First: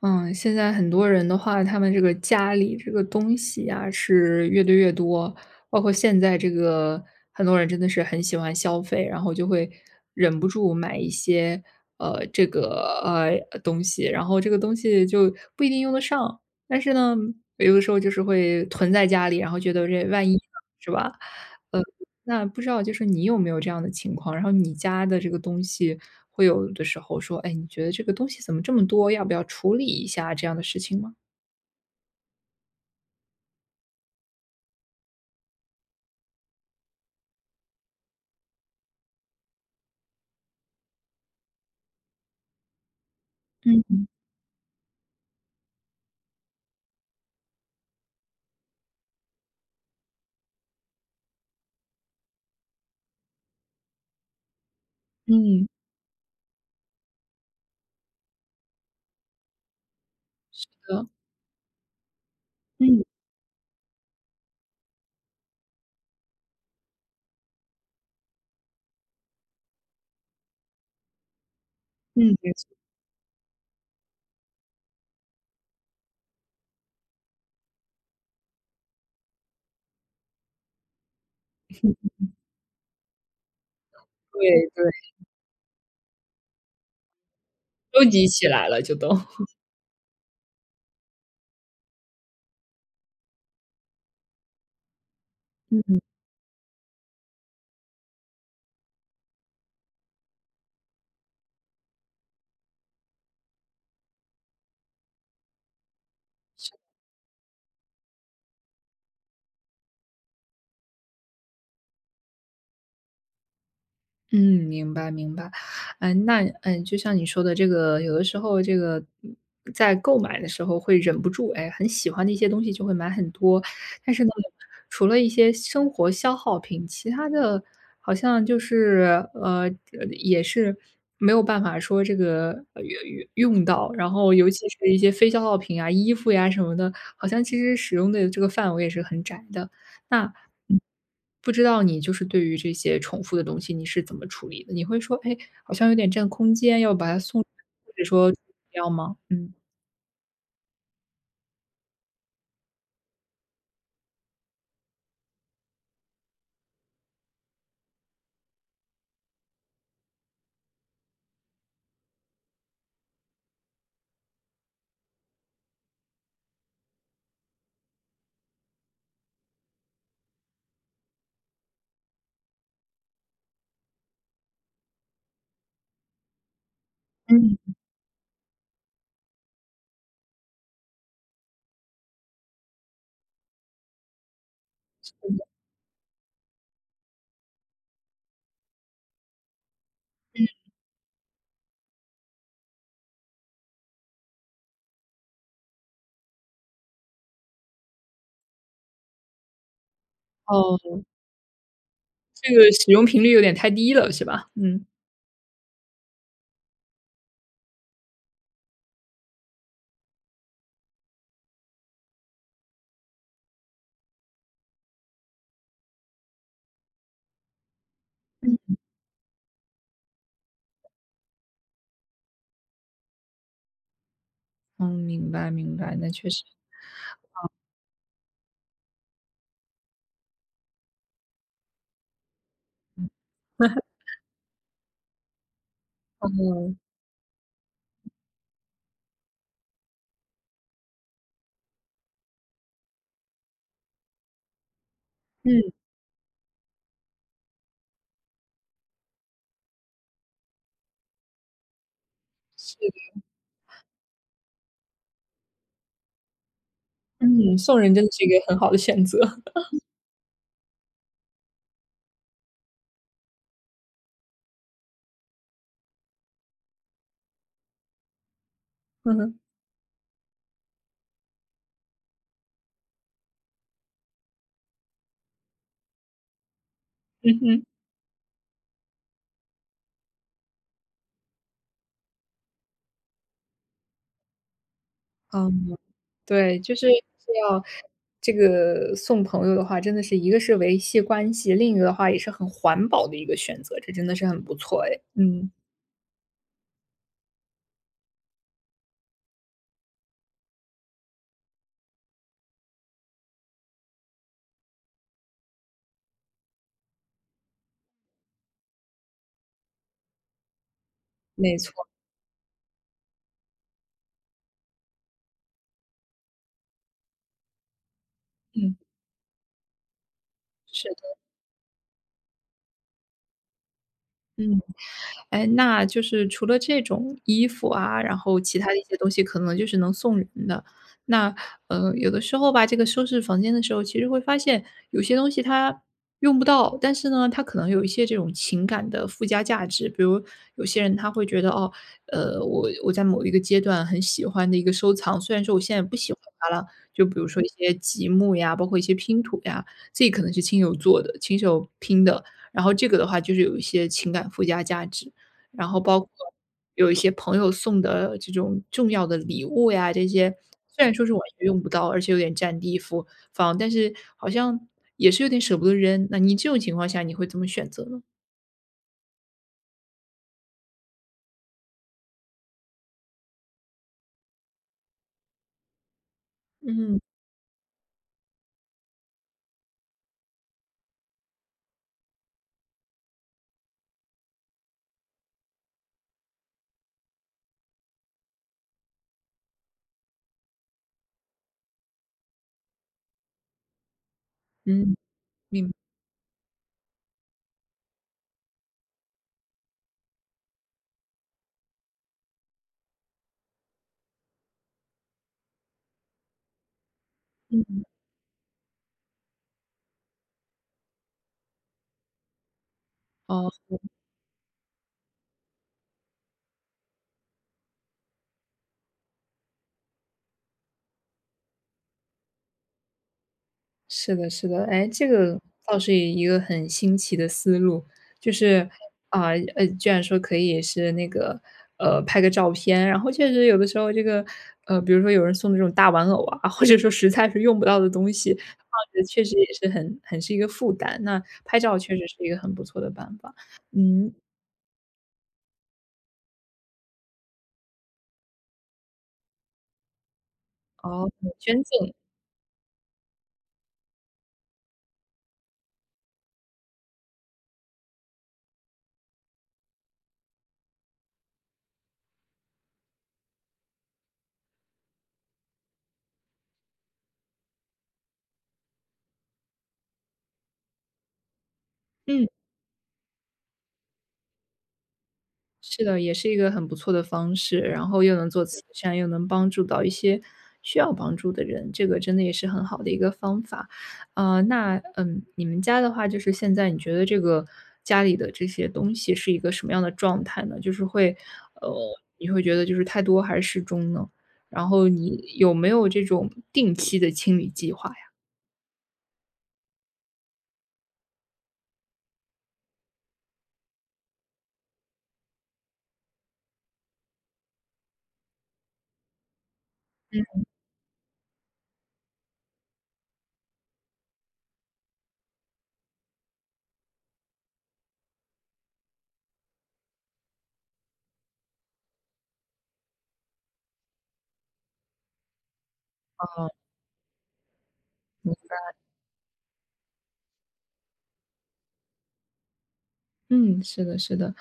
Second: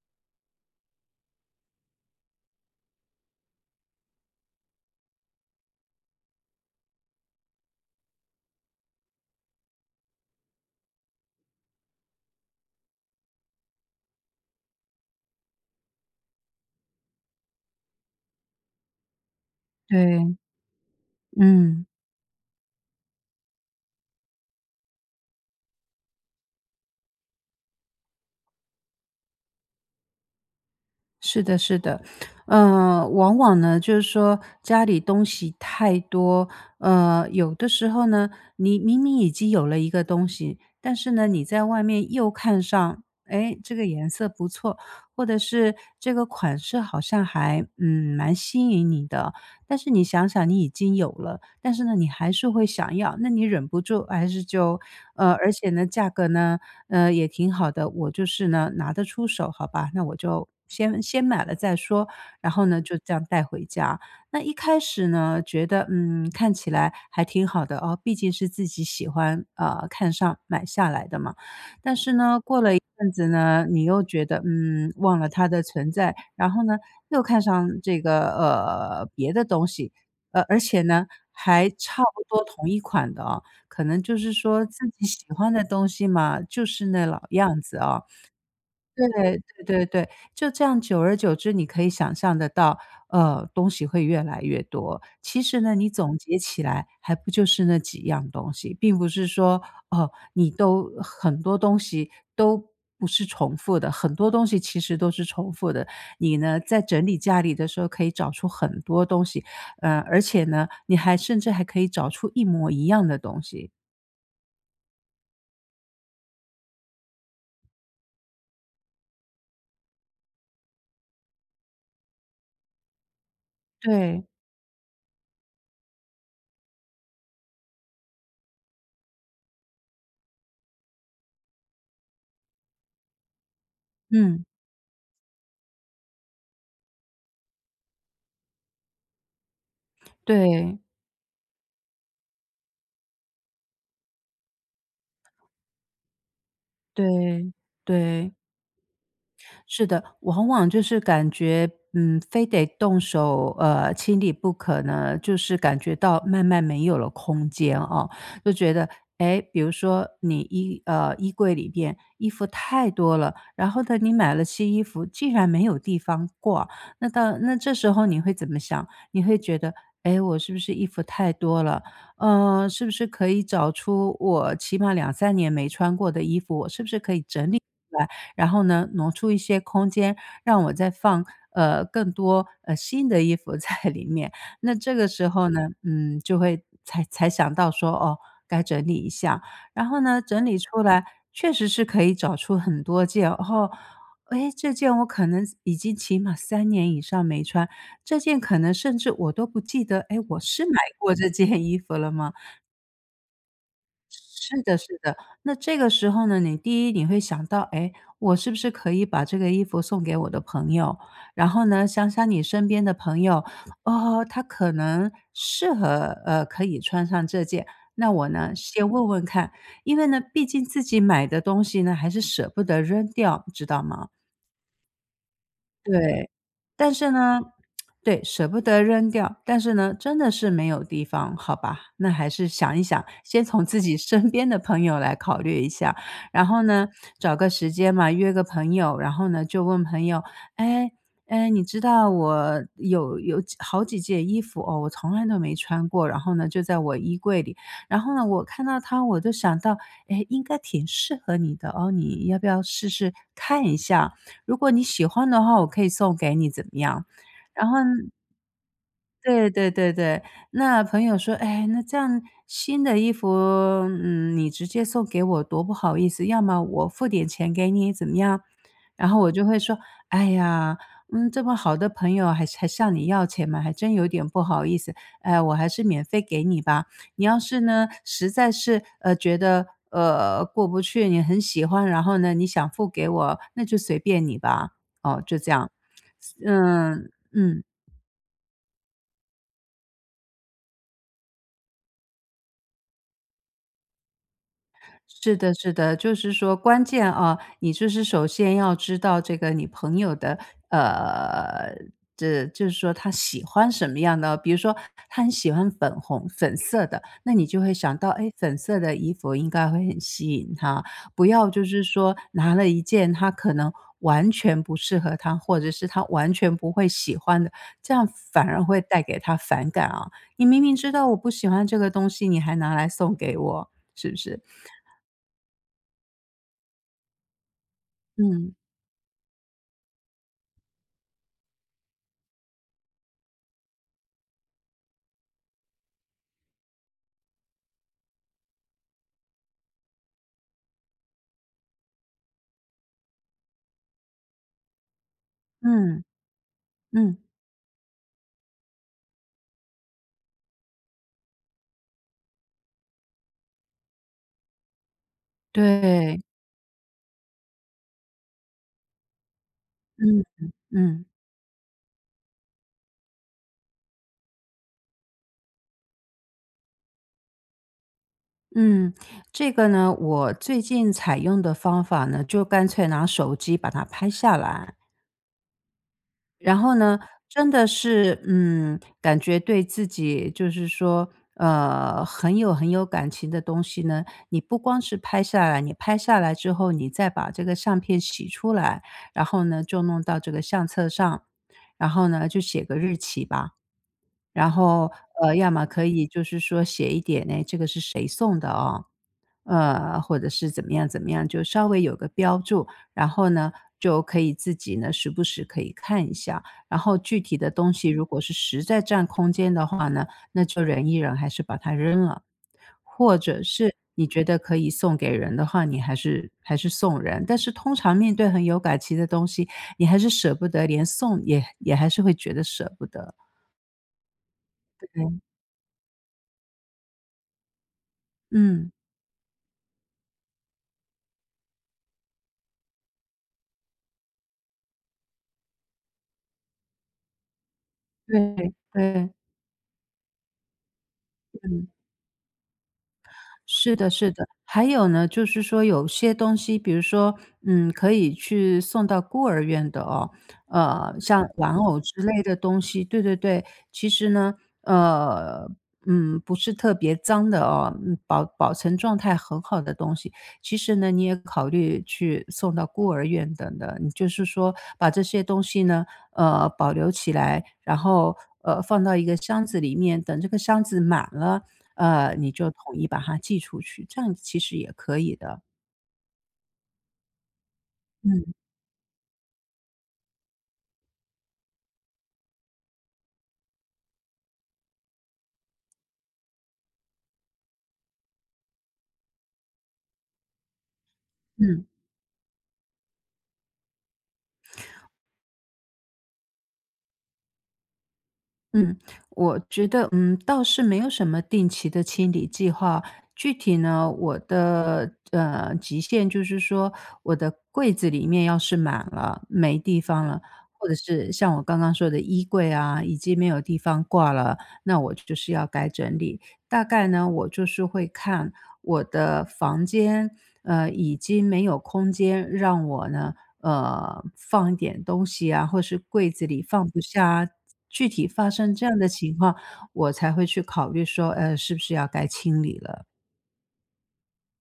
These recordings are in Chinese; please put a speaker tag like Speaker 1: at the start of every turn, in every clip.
Speaker 1: 嗯，现在很多人的话，他们这个家里这个东西啊是越堆越多，包括现在这个很多人真的是很喜欢消费，然后就会忍不住买一些这个东西，然后这个东西就不一定用得上，但是呢，有的时候就是会囤在家里，然后觉得这万一
Speaker 2: 对，
Speaker 1: 呢是吧？呃
Speaker 2: 嗯，
Speaker 1: 那不知道就是你有没有这样的情况，然后你家的这个东西会有的时候说，哎，你觉得这个东西怎么这么多，要不要处理一下这样的事情吗？
Speaker 2: 是的，是的，往往呢，就是说家里东西太多，有的时候呢，你明明已经有了一个东西，但是呢，你在外面又看上，哎，这个
Speaker 1: 嗯
Speaker 2: 颜色不错，或者是这个款式好像还蛮吸引你的，但是你想想你已经有了，但是呢你还是会想要，那你忍不住还是就而
Speaker 1: 嗯。
Speaker 2: 且呢价格呢也挺好的，我就是呢拿得出手，好吧，那我就
Speaker 1: 是
Speaker 2: 先
Speaker 1: 的，
Speaker 2: 先买了再说，然后呢就
Speaker 1: 嗯
Speaker 2: 这样带回家。那一开始呢，觉得看起来还挺好的哦，毕竟是自己喜欢看上买下来的嘛。但是
Speaker 1: 嗯，
Speaker 2: 呢，
Speaker 1: 没
Speaker 2: 过
Speaker 1: 错，
Speaker 2: 了一阵子呢，你又觉得，忘了它的存在，然后呢，又看上这个，别的东西，而且呢，还差不多同一款的啊，可能就是
Speaker 1: 对
Speaker 2: 说
Speaker 1: 对，
Speaker 2: 自己喜欢的东西嘛，就是那老样子啊。
Speaker 1: 收集起来了就都。
Speaker 2: 对 对对对，就这样久而久之，你可以想象得到，东西会越来越多。其实呢，你总结起来还不就是那几样东西，并不是说，哦，你都很多东西都不是重复的，很多东西其实都是重复的。你呢，在整理家里的时候可以找出很多东西，而且呢，你还甚至还可以找出一模一样的东西。
Speaker 1: 嗯，明白明白。嗯，那嗯，就像你说的这个，有的时候这个嗯在购买的时候会忍不住，哎，很喜欢的一些东西就会买很多。但是
Speaker 2: 对，
Speaker 1: 呢，除了一些生活消耗品，其他的好像就是呃也是没有办法说这个用到。然后
Speaker 2: 嗯，
Speaker 1: 尤其是一些非消耗品啊、衣服呀什么的，好像其实使用的这个范围也是很窄的。那
Speaker 2: 对，
Speaker 1: 不知道你就是对于这些重复的东西，你是怎么处理的？你会说：“哎，好像有点占空间，要把它送
Speaker 2: 对，
Speaker 1: 或者说
Speaker 2: 对。
Speaker 1: 要吗？”嗯。
Speaker 2: 是的，往往就是感觉，非得动手，清理不可呢，就是感觉到慢慢没有了空间哦，就觉得，哎，比如说你衣柜里边衣服太多了，然后呢，你买了新衣服，竟然没有地方挂，那这时候你会怎么想？你会觉得，哎，我是不是衣服太多了？是不是可以找出我起码两三年没穿过的衣服，我是不是可以整理，
Speaker 1: 嗯。
Speaker 2: 然后呢，挪出一些空间让我再放，更多，新的衣服 在里面。那这个时候呢，就会才想到说，哦，该整理一下。然后呢，整理出来确实是可以找出很多件，哦，诶，这件我可能已经起码三年以上没穿，这件可能甚至我都不记得，诶，我是买
Speaker 1: 哦，
Speaker 2: 过这件衣服了吗？
Speaker 1: 这个使用频率有点太低了，是吧？
Speaker 2: 是的
Speaker 1: 嗯。
Speaker 2: 是的。那这个时候呢，你第一你会想到，哎，我是不是可以把这个衣服送给我的朋友？然后呢，想想你身边的朋友，哦，他可能适合，可以穿上这件，那我呢，
Speaker 1: 嗯。
Speaker 2: 先问问看。因为呢，毕竟自己买的东西呢，还是舍不得扔掉，知道吗？
Speaker 1: 嗯，明白明白，那确
Speaker 2: 对，
Speaker 1: 实。
Speaker 2: 但是呢对，舍不得扔掉，但是呢，真的是没有地方，好吧，那还是想一想，
Speaker 1: 嗯
Speaker 2: 先从自 己身边的朋友来考虑一下。然后
Speaker 1: 嗯
Speaker 2: 呢，找个时间嘛，约个朋友，然后呢，就问朋友：“哎，哎，你知道我有好几件衣服哦，我从来都没
Speaker 1: 嗯，
Speaker 2: 穿过，然后呢，就在我衣柜里。然后呢，我看到它我就想到，哎，应该挺适合你的哦，你要不要
Speaker 1: 是
Speaker 2: 试
Speaker 1: 的，
Speaker 2: 试看一下？"如果你喜欢的话，我可以送给你怎么样？
Speaker 1: 嗯。嗯
Speaker 2: 然
Speaker 1: 送
Speaker 2: 后，
Speaker 1: 人真的是一个很好的选择。
Speaker 2: 对 对对对，那朋友说："哎，那这样新的衣服，你直接送给我多不好意思，要么我付点钱给你怎么样？"然
Speaker 1: 嗯
Speaker 2: 后我
Speaker 1: 哼，
Speaker 2: 就会说："哎呀，这么好的朋友还向你要钱吗？还真有点不好意思，哎，我还是免费给你吧。你
Speaker 1: 嗯
Speaker 2: 要是
Speaker 1: 哼。
Speaker 2: 呢，实在是，觉得，过不去，你很喜欢，然后呢，你想付给我，那就随便你吧。"哦，就
Speaker 1: 哦
Speaker 2: 这样，
Speaker 1: 对，就是
Speaker 2: 嗯，
Speaker 1: 是要
Speaker 2: 嗯。
Speaker 1: 这个送朋友的话，真的是一个是维系关系，另一个的话也是很环保的一个选择，这真的是很不错哎。
Speaker 2: 是
Speaker 1: 嗯，
Speaker 2: 的，是的，就是说关键啊，你就是首先要知道这个你朋友的，呃，这就是说他喜欢什么样的，比如说他很喜欢粉红、粉色的，那你就会想到，哎，粉色的衣服应该会很吸引他，不要
Speaker 1: 没
Speaker 2: 就
Speaker 1: 错，
Speaker 2: 是说拿了一件他可能完全不适合他，或者是他完全不会喜欢的，这样反而
Speaker 1: 嗯，
Speaker 2: 会带给他反感啊。你明明
Speaker 1: 是
Speaker 2: 知道我
Speaker 1: 的，
Speaker 2: 不喜欢这个东西，你还拿来送给我，是不是？
Speaker 1: 嗯。哎，那就是除了这种衣服啊，然后
Speaker 2: 嗯，
Speaker 1: 其他的一些东西可能就是能送人的。那，呃，有的时候吧，这个收拾房间的时候，其实会发现有些东西它用不到，但是呢，它可能有一些这种情感的附加价值。比如有些人他会觉得，哦，呃，我在某一个阶段很喜欢的一个收藏，虽然说我现在不
Speaker 2: 嗯，
Speaker 1: 喜欢它了，就比
Speaker 2: 嗯，
Speaker 1: 如说一些积木呀，包括一些拼图呀，这可能是亲手做的、亲手拼的，然后这个的话就是有一些情感附加价值。然后包括
Speaker 2: 对，
Speaker 1: 有一些朋友送的这种重要的礼物呀，这
Speaker 2: 嗯，
Speaker 1: 些虽然说
Speaker 2: 嗯，
Speaker 1: 是完全用不到，而且有点占地夫方，但是好像也是有点舍不得扔。那你这种情况下，你会怎么选择呢？
Speaker 2: 嗯，这个呢，我最近采用的方法呢，就干脆拿手机把它拍下来，然后呢，
Speaker 1: 嗯
Speaker 2: 真的是，感觉对自己就是说，很有感情的东西呢，你不光是拍下来，你拍下来之后，你再把这个相片洗出来，然后呢，就弄到这个相册上，然后呢，就写个日期吧。然后，
Speaker 1: 嗯，
Speaker 2: 要么
Speaker 1: 明
Speaker 2: 可以就是说写一点，呢，这个是谁送的哦，或者是怎么样怎么样，就稍微有个标注。然后呢，就可以自己呢，时不时可以看一下。然后具体的东
Speaker 1: 嗯，
Speaker 2: 西如果是实在占空间的话呢，那就忍一忍，还是把它扔了。或者
Speaker 1: 哦。
Speaker 2: 是你觉得可以送给人的话，你还是送人。但是通常面对很有感情的东西，你还是舍不得，连送也还是会觉得舍不得。
Speaker 1: 是的，是的，哎，这
Speaker 2: 对，
Speaker 1: 个倒是一个很新奇的思路，就是，
Speaker 2: 嗯。
Speaker 1: 啊，呃，居然说可以是那个，呃，拍个照片，然后确实有的时候这个，呃，比如说有人送的这种大玩偶啊，或者说实在是用不到的东西，
Speaker 2: 对
Speaker 1: 放着
Speaker 2: 对，
Speaker 1: 确实也是很是一个负担，那拍
Speaker 2: 嗯，
Speaker 1: 照确实是一个很不错的办法。
Speaker 2: 是的
Speaker 1: 嗯，
Speaker 2: 是的。还有呢，就是说有些东西，比如说，可以去送到孤儿院的哦，
Speaker 1: 哦，
Speaker 2: 像
Speaker 1: 很
Speaker 2: 玩
Speaker 1: 先
Speaker 2: 偶
Speaker 1: 进，
Speaker 2: 之类的东西，对对对。其实呢，呃，不是特别脏的哦，保存状态很好的东西，其实呢，你也考虑去送到孤儿院等的。你就是说把这些东西呢，保留起来，然后，放到一个箱子里面，等这个箱子满了，
Speaker 1: 嗯。
Speaker 2: 你就统一把它寄出去，这样其实也可以的。
Speaker 1: 是的，也是一个很不错的方式，然后又能
Speaker 2: 嗯
Speaker 1: 做慈善，又能帮助到一些需要帮助的人，这个真的也是很好的一个方法。呃，那嗯，你们家的话，就是现在你觉得这个家里的这些东西是一个什么样的状态呢？就是会，
Speaker 2: 嗯
Speaker 1: 呃，你会觉得就是太多还是适中呢？然后你有没有这种定期的清理计划呀？
Speaker 2: 嗯，我觉得，倒是没有什么定期的清理计划。具体呢，我的极限就是说，我的柜子里面要是满了，没地方了，或者是像我刚刚说的衣柜啊，已经没有地方挂了，那我就是要该整理。大概呢，我就是会看我的房间，已经没有空间让我呢，放一点东西啊，或是柜子里放不下啊，具体发生这样的情况，我才会去考虑说，是不是要该清理了。
Speaker 1: 嗯，是的，是的。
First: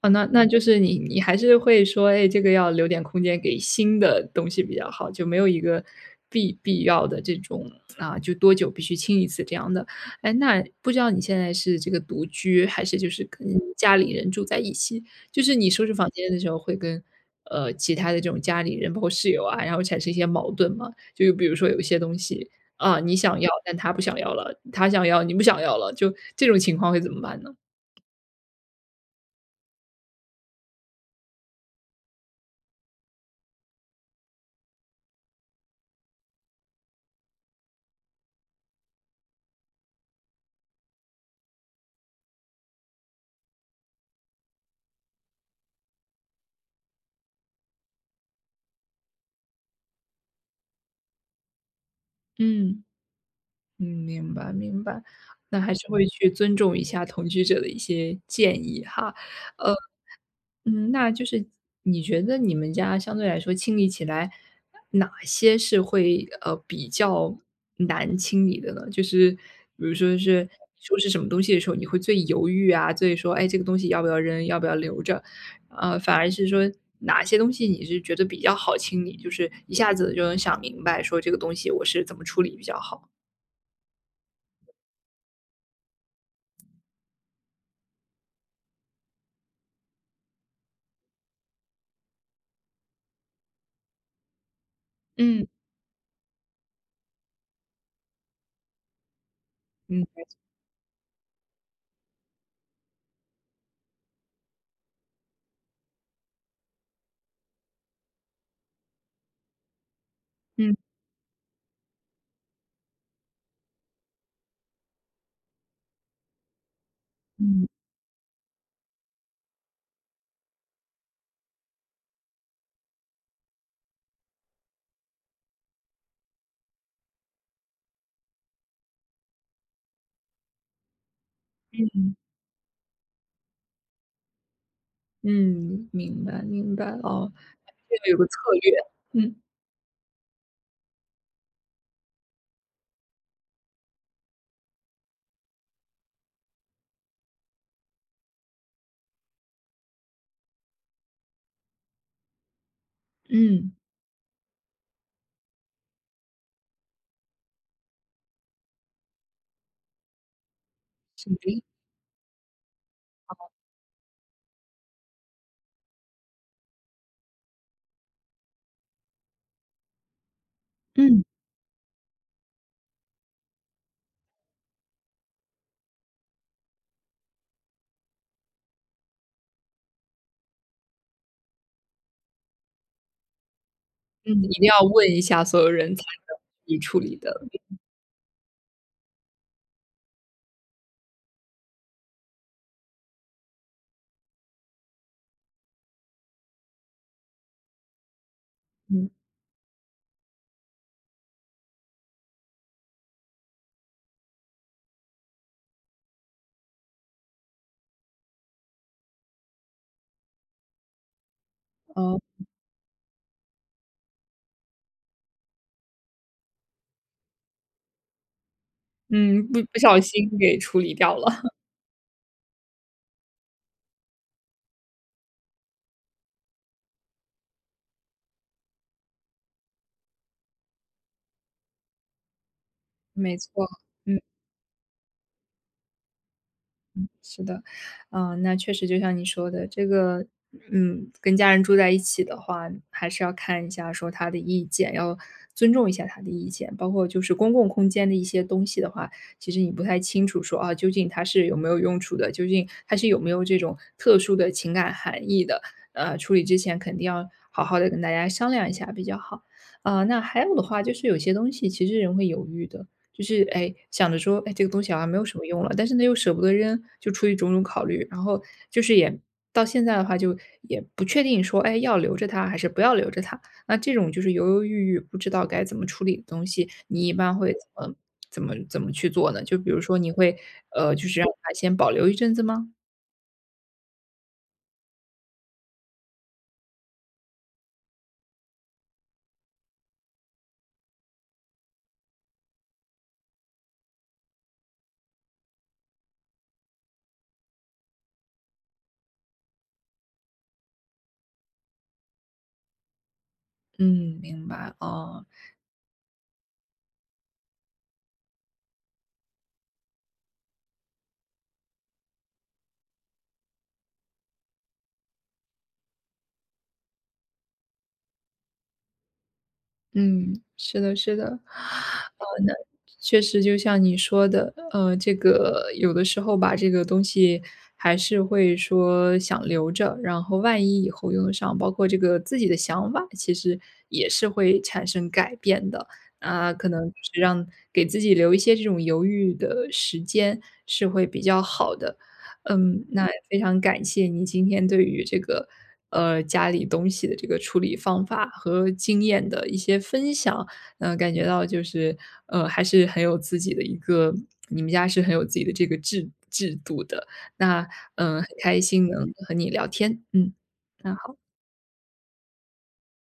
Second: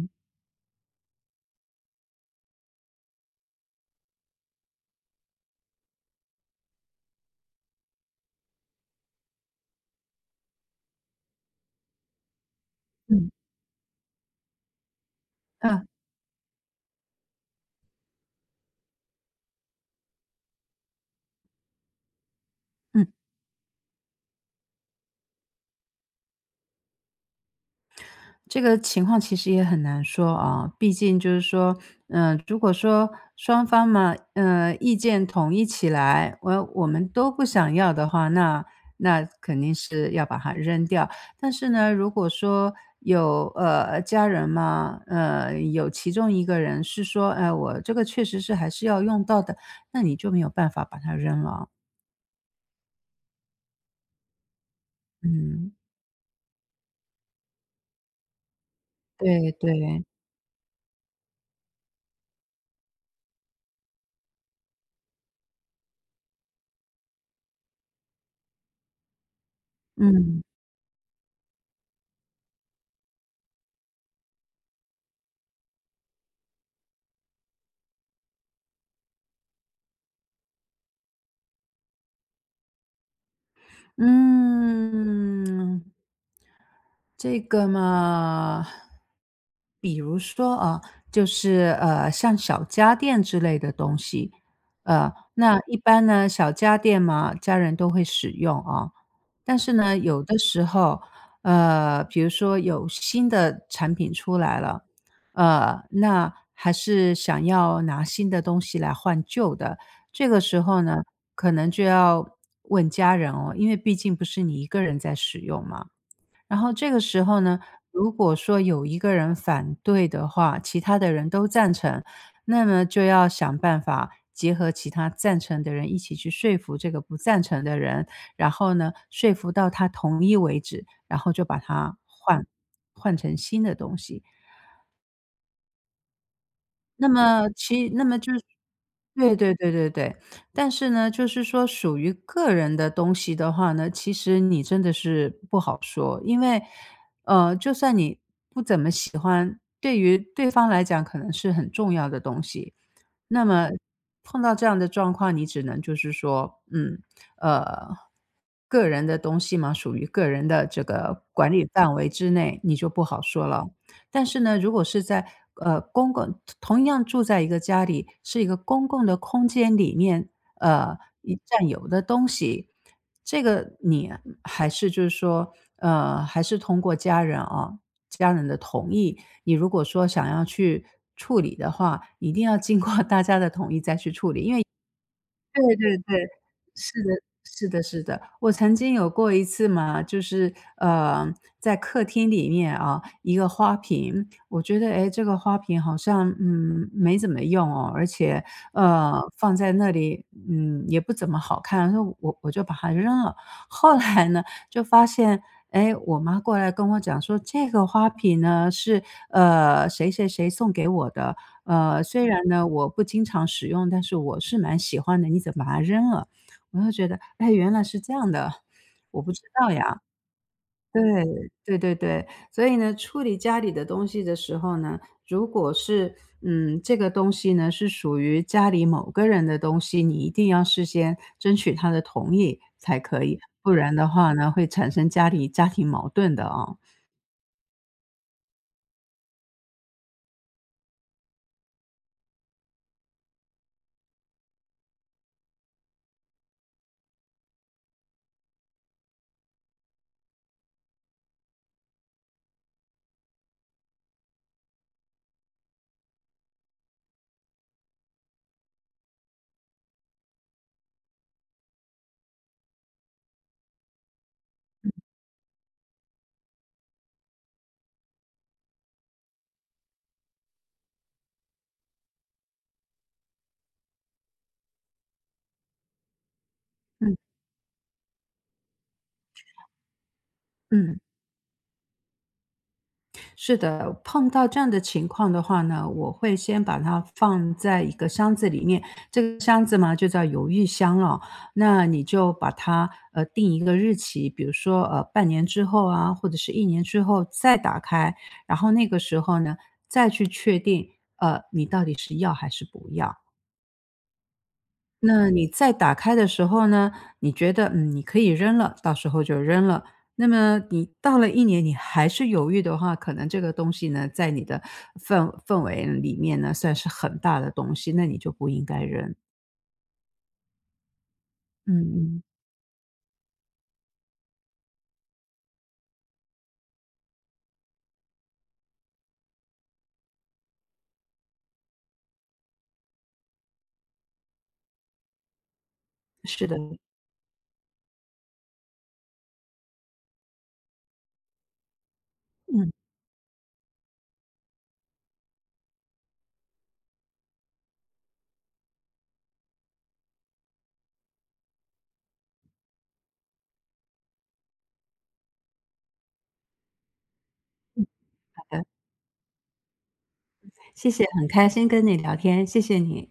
Speaker 1: 哦，那那就是你你还是会说，哎，这个要留点空间给新的东西比较好，就没有一个必要的这种啊，就多久必须清一次这样的。哎，那不知道你现在是这个独居，还是就是
Speaker 2: 嗯，
Speaker 1: 跟家里人住在一起？就是你收
Speaker 2: 啊，
Speaker 1: 拾房间的时候会跟其他的这种家里人，包括室友啊，然后产生一些矛盾吗？就比如说有一些东西啊，
Speaker 2: 嗯。
Speaker 1: 你想要，但他不想要了；他想要，你不想要了，就这种情况会怎么办呢？
Speaker 2: 这个情况其实也很难说啊，毕竟就是说，如果说双方嘛，意见统一起来，我们都不想要的话，那肯定是要把它扔掉。但是呢，如果说有家人嘛，有其中一个人是说，哎、我这个确实是还是要用到的，那你就没有办法把它扔了。
Speaker 1: 嗯。嗯，明白明白，那还
Speaker 2: 嗯，
Speaker 1: 是会去尊重一下同居者的一些建议哈。
Speaker 2: 对
Speaker 1: 呃，
Speaker 2: 对，
Speaker 1: 嗯，那就是你觉得你们家相对来说清理起来，哪些是会比较难清理的呢？就是比如说
Speaker 2: 嗯。
Speaker 1: 是收拾什么东西的时候，你会最犹豫啊，最说哎这个东西要不要扔，要不要留着？呃，反而是说哪些东西你是觉得比较好清理，就是一下子就能想明白说这个东西我是怎么处理比较好。
Speaker 2: 嗯，这个嘛，比如说啊，就是像小家电之类的东西，
Speaker 1: 嗯。
Speaker 2: 那一般呢，小家电嘛，家人都会使用啊。但是呢，
Speaker 1: 嗯。
Speaker 2: 有的时候，比如说有新的产品出来了，那还是想要拿新的东西来换旧的。这个时
Speaker 1: 嗯
Speaker 2: 候呢，可能就要问家人哦，因为毕竟不是你一个人在使用嘛。然后这个时候呢，
Speaker 1: 嗯
Speaker 2: 如果说有一个人反对的话，其他的人都赞成，那么就要想办法结合其他赞成的人一起去说服这个不赞成的人，然后呢，说服到他同意为止，然后就把它换换成新的东西。
Speaker 1: 嗯，明白明白，
Speaker 2: 那
Speaker 1: 哦，
Speaker 2: 么其
Speaker 1: 这
Speaker 2: 那
Speaker 1: 个有
Speaker 2: 么
Speaker 1: 个策
Speaker 2: 就是
Speaker 1: 略，
Speaker 2: 对
Speaker 1: 嗯
Speaker 2: 对对对对。但是呢，就是说属于个人的东西的话呢，其实你真的是不好说。因为，就算你不怎么喜欢，对于对方来讲可能是很重要的东西。那么
Speaker 1: 嗯，
Speaker 2: 碰到这样的状况，你只能就是说，嗯，呃，个人的东西嘛，属于个人的这个
Speaker 1: 是
Speaker 2: 管
Speaker 1: 的，
Speaker 2: 理范围之内，你就不好说了。但是呢，如果是在公共同样住在一个家里，是一个公共的空间里面，
Speaker 1: 嗯
Speaker 2: 一占有的东西，这个你还是就是说，还是通过家人啊，家人的同意，你如果说想要去处理的话，一定要经过大家的同意再去处
Speaker 1: 嗯，
Speaker 2: 理，
Speaker 1: 一
Speaker 2: 因为
Speaker 1: 定要问一下所有
Speaker 2: 对
Speaker 1: 人
Speaker 2: 对
Speaker 1: 才
Speaker 2: 对，
Speaker 1: 能你处
Speaker 2: 是的
Speaker 1: 理的，
Speaker 2: 是的是的。我曾经有过一次嘛，就是，呃，在客厅里面啊，一个花瓶，我觉得哎，诶，这个花瓶好像，嗯，没怎么用哦，而且，
Speaker 1: 嗯，
Speaker 2: 放在那里，嗯，也不怎么好看，所以我就把它扔了。后来呢，就发现，哎，我妈过来跟我讲说：“这个花瓶呢，是，谁谁谁送给我的，
Speaker 1: 哦，
Speaker 2: 虽然呢，我不经常使用，但是我是蛮喜欢的，你怎么把它扔了？”我就觉得，哎，原来是这样的，我不知
Speaker 1: 嗯，不
Speaker 2: 道
Speaker 1: 不小
Speaker 2: 呀。
Speaker 1: 心给处理
Speaker 2: 对，
Speaker 1: 掉了，
Speaker 2: 对对对，所以呢，处理家里的东西的时候呢，如果是，嗯，这个东西呢，是属于家里某个人的东西，你一定要事先争取他的同意才 可
Speaker 1: 没
Speaker 2: 以，
Speaker 1: 错，
Speaker 2: 不然的
Speaker 1: 嗯。
Speaker 2: 话呢，会产生家里家庭矛盾的啊。
Speaker 1: 是的，啊，那确实就像你说的，这个，嗯，跟家人住在一起的话，还是要看一下说他的意见，要尊重一下他的意见。包括就是公共空间的一些东西的话，其实你不太清楚说啊，究竟它是有没有用处的，究竟它是有没有这种特殊的情感含义的。呃，处理之前肯定要好好的跟大家商量一下比较好。啊、那还有的话就是有些东西其实人会犹豫的，就是哎，想着说，哎，这个东西好像没有什么用了，但是呢又舍不得扔，就出于种种考虑，然后就是也到现在的话，就也不确定说，哎，要留着它还是不要留着它。那这种就是犹犹豫豫，不知道该怎么处理的东西，你一
Speaker 2: 嗯
Speaker 1: 般会么怎么去做呢？就比如说你会，呃，
Speaker 2: 嗯。
Speaker 1: 就是让它先保留一阵子吗？
Speaker 2: 是的，碰到这样的情况的话呢，我会先把它放在一个箱子里面，这个箱子嘛就叫犹豫箱了。那你就把它定一个日期，比如说半年之后啊，或者是一年之后再打开，然后那个时候呢再去确定你到底是要还是不要。
Speaker 1: 嗯，明白，哦。
Speaker 2: 那你再打开的时候呢，你觉得，嗯，你可以扔了，到时候就扔了。那么你到了一年你还是犹豫的话，可能这个东西呢，在你的氛围里面呢，算是很大的东西，那你就不应该扔。
Speaker 1: 嗯，是的，是的。
Speaker 2: 嗯嗯，
Speaker 1: 呃，那确实就像你说的，呃，这个有的时候吧，这个东西还是会说想留着，然后万一以后用得上，包括这个自己的想法，其实也是会产生改变的。
Speaker 2: 是
Speaker 1: 啊，
Speaker 2: 的，
Speaker 1: 可能就是让给自己留一些这种犹豫的时间是会比较好的。
Speaker 2: 嗯，
Speaker 1: 嗯，那也非常感谢你今天对于这个，呃，家里东西的这个处理方法和经验的一些分享。嗯、感觉到就是，呃，还是很有自己的一个，你们家是很有自己的这个制度的。那，嗯、呃很
Speaker 2: 好
Speaker 1: 开
Speaker 2: 的，
Speaker 1: 心能和你聊天。嗯，
Speaker 2: 谢
Speaker 1: 那
Speaker 2: 谢，
Speaker 1: 好。
Speaker 2: 很开心跟你聊天，谢谢你。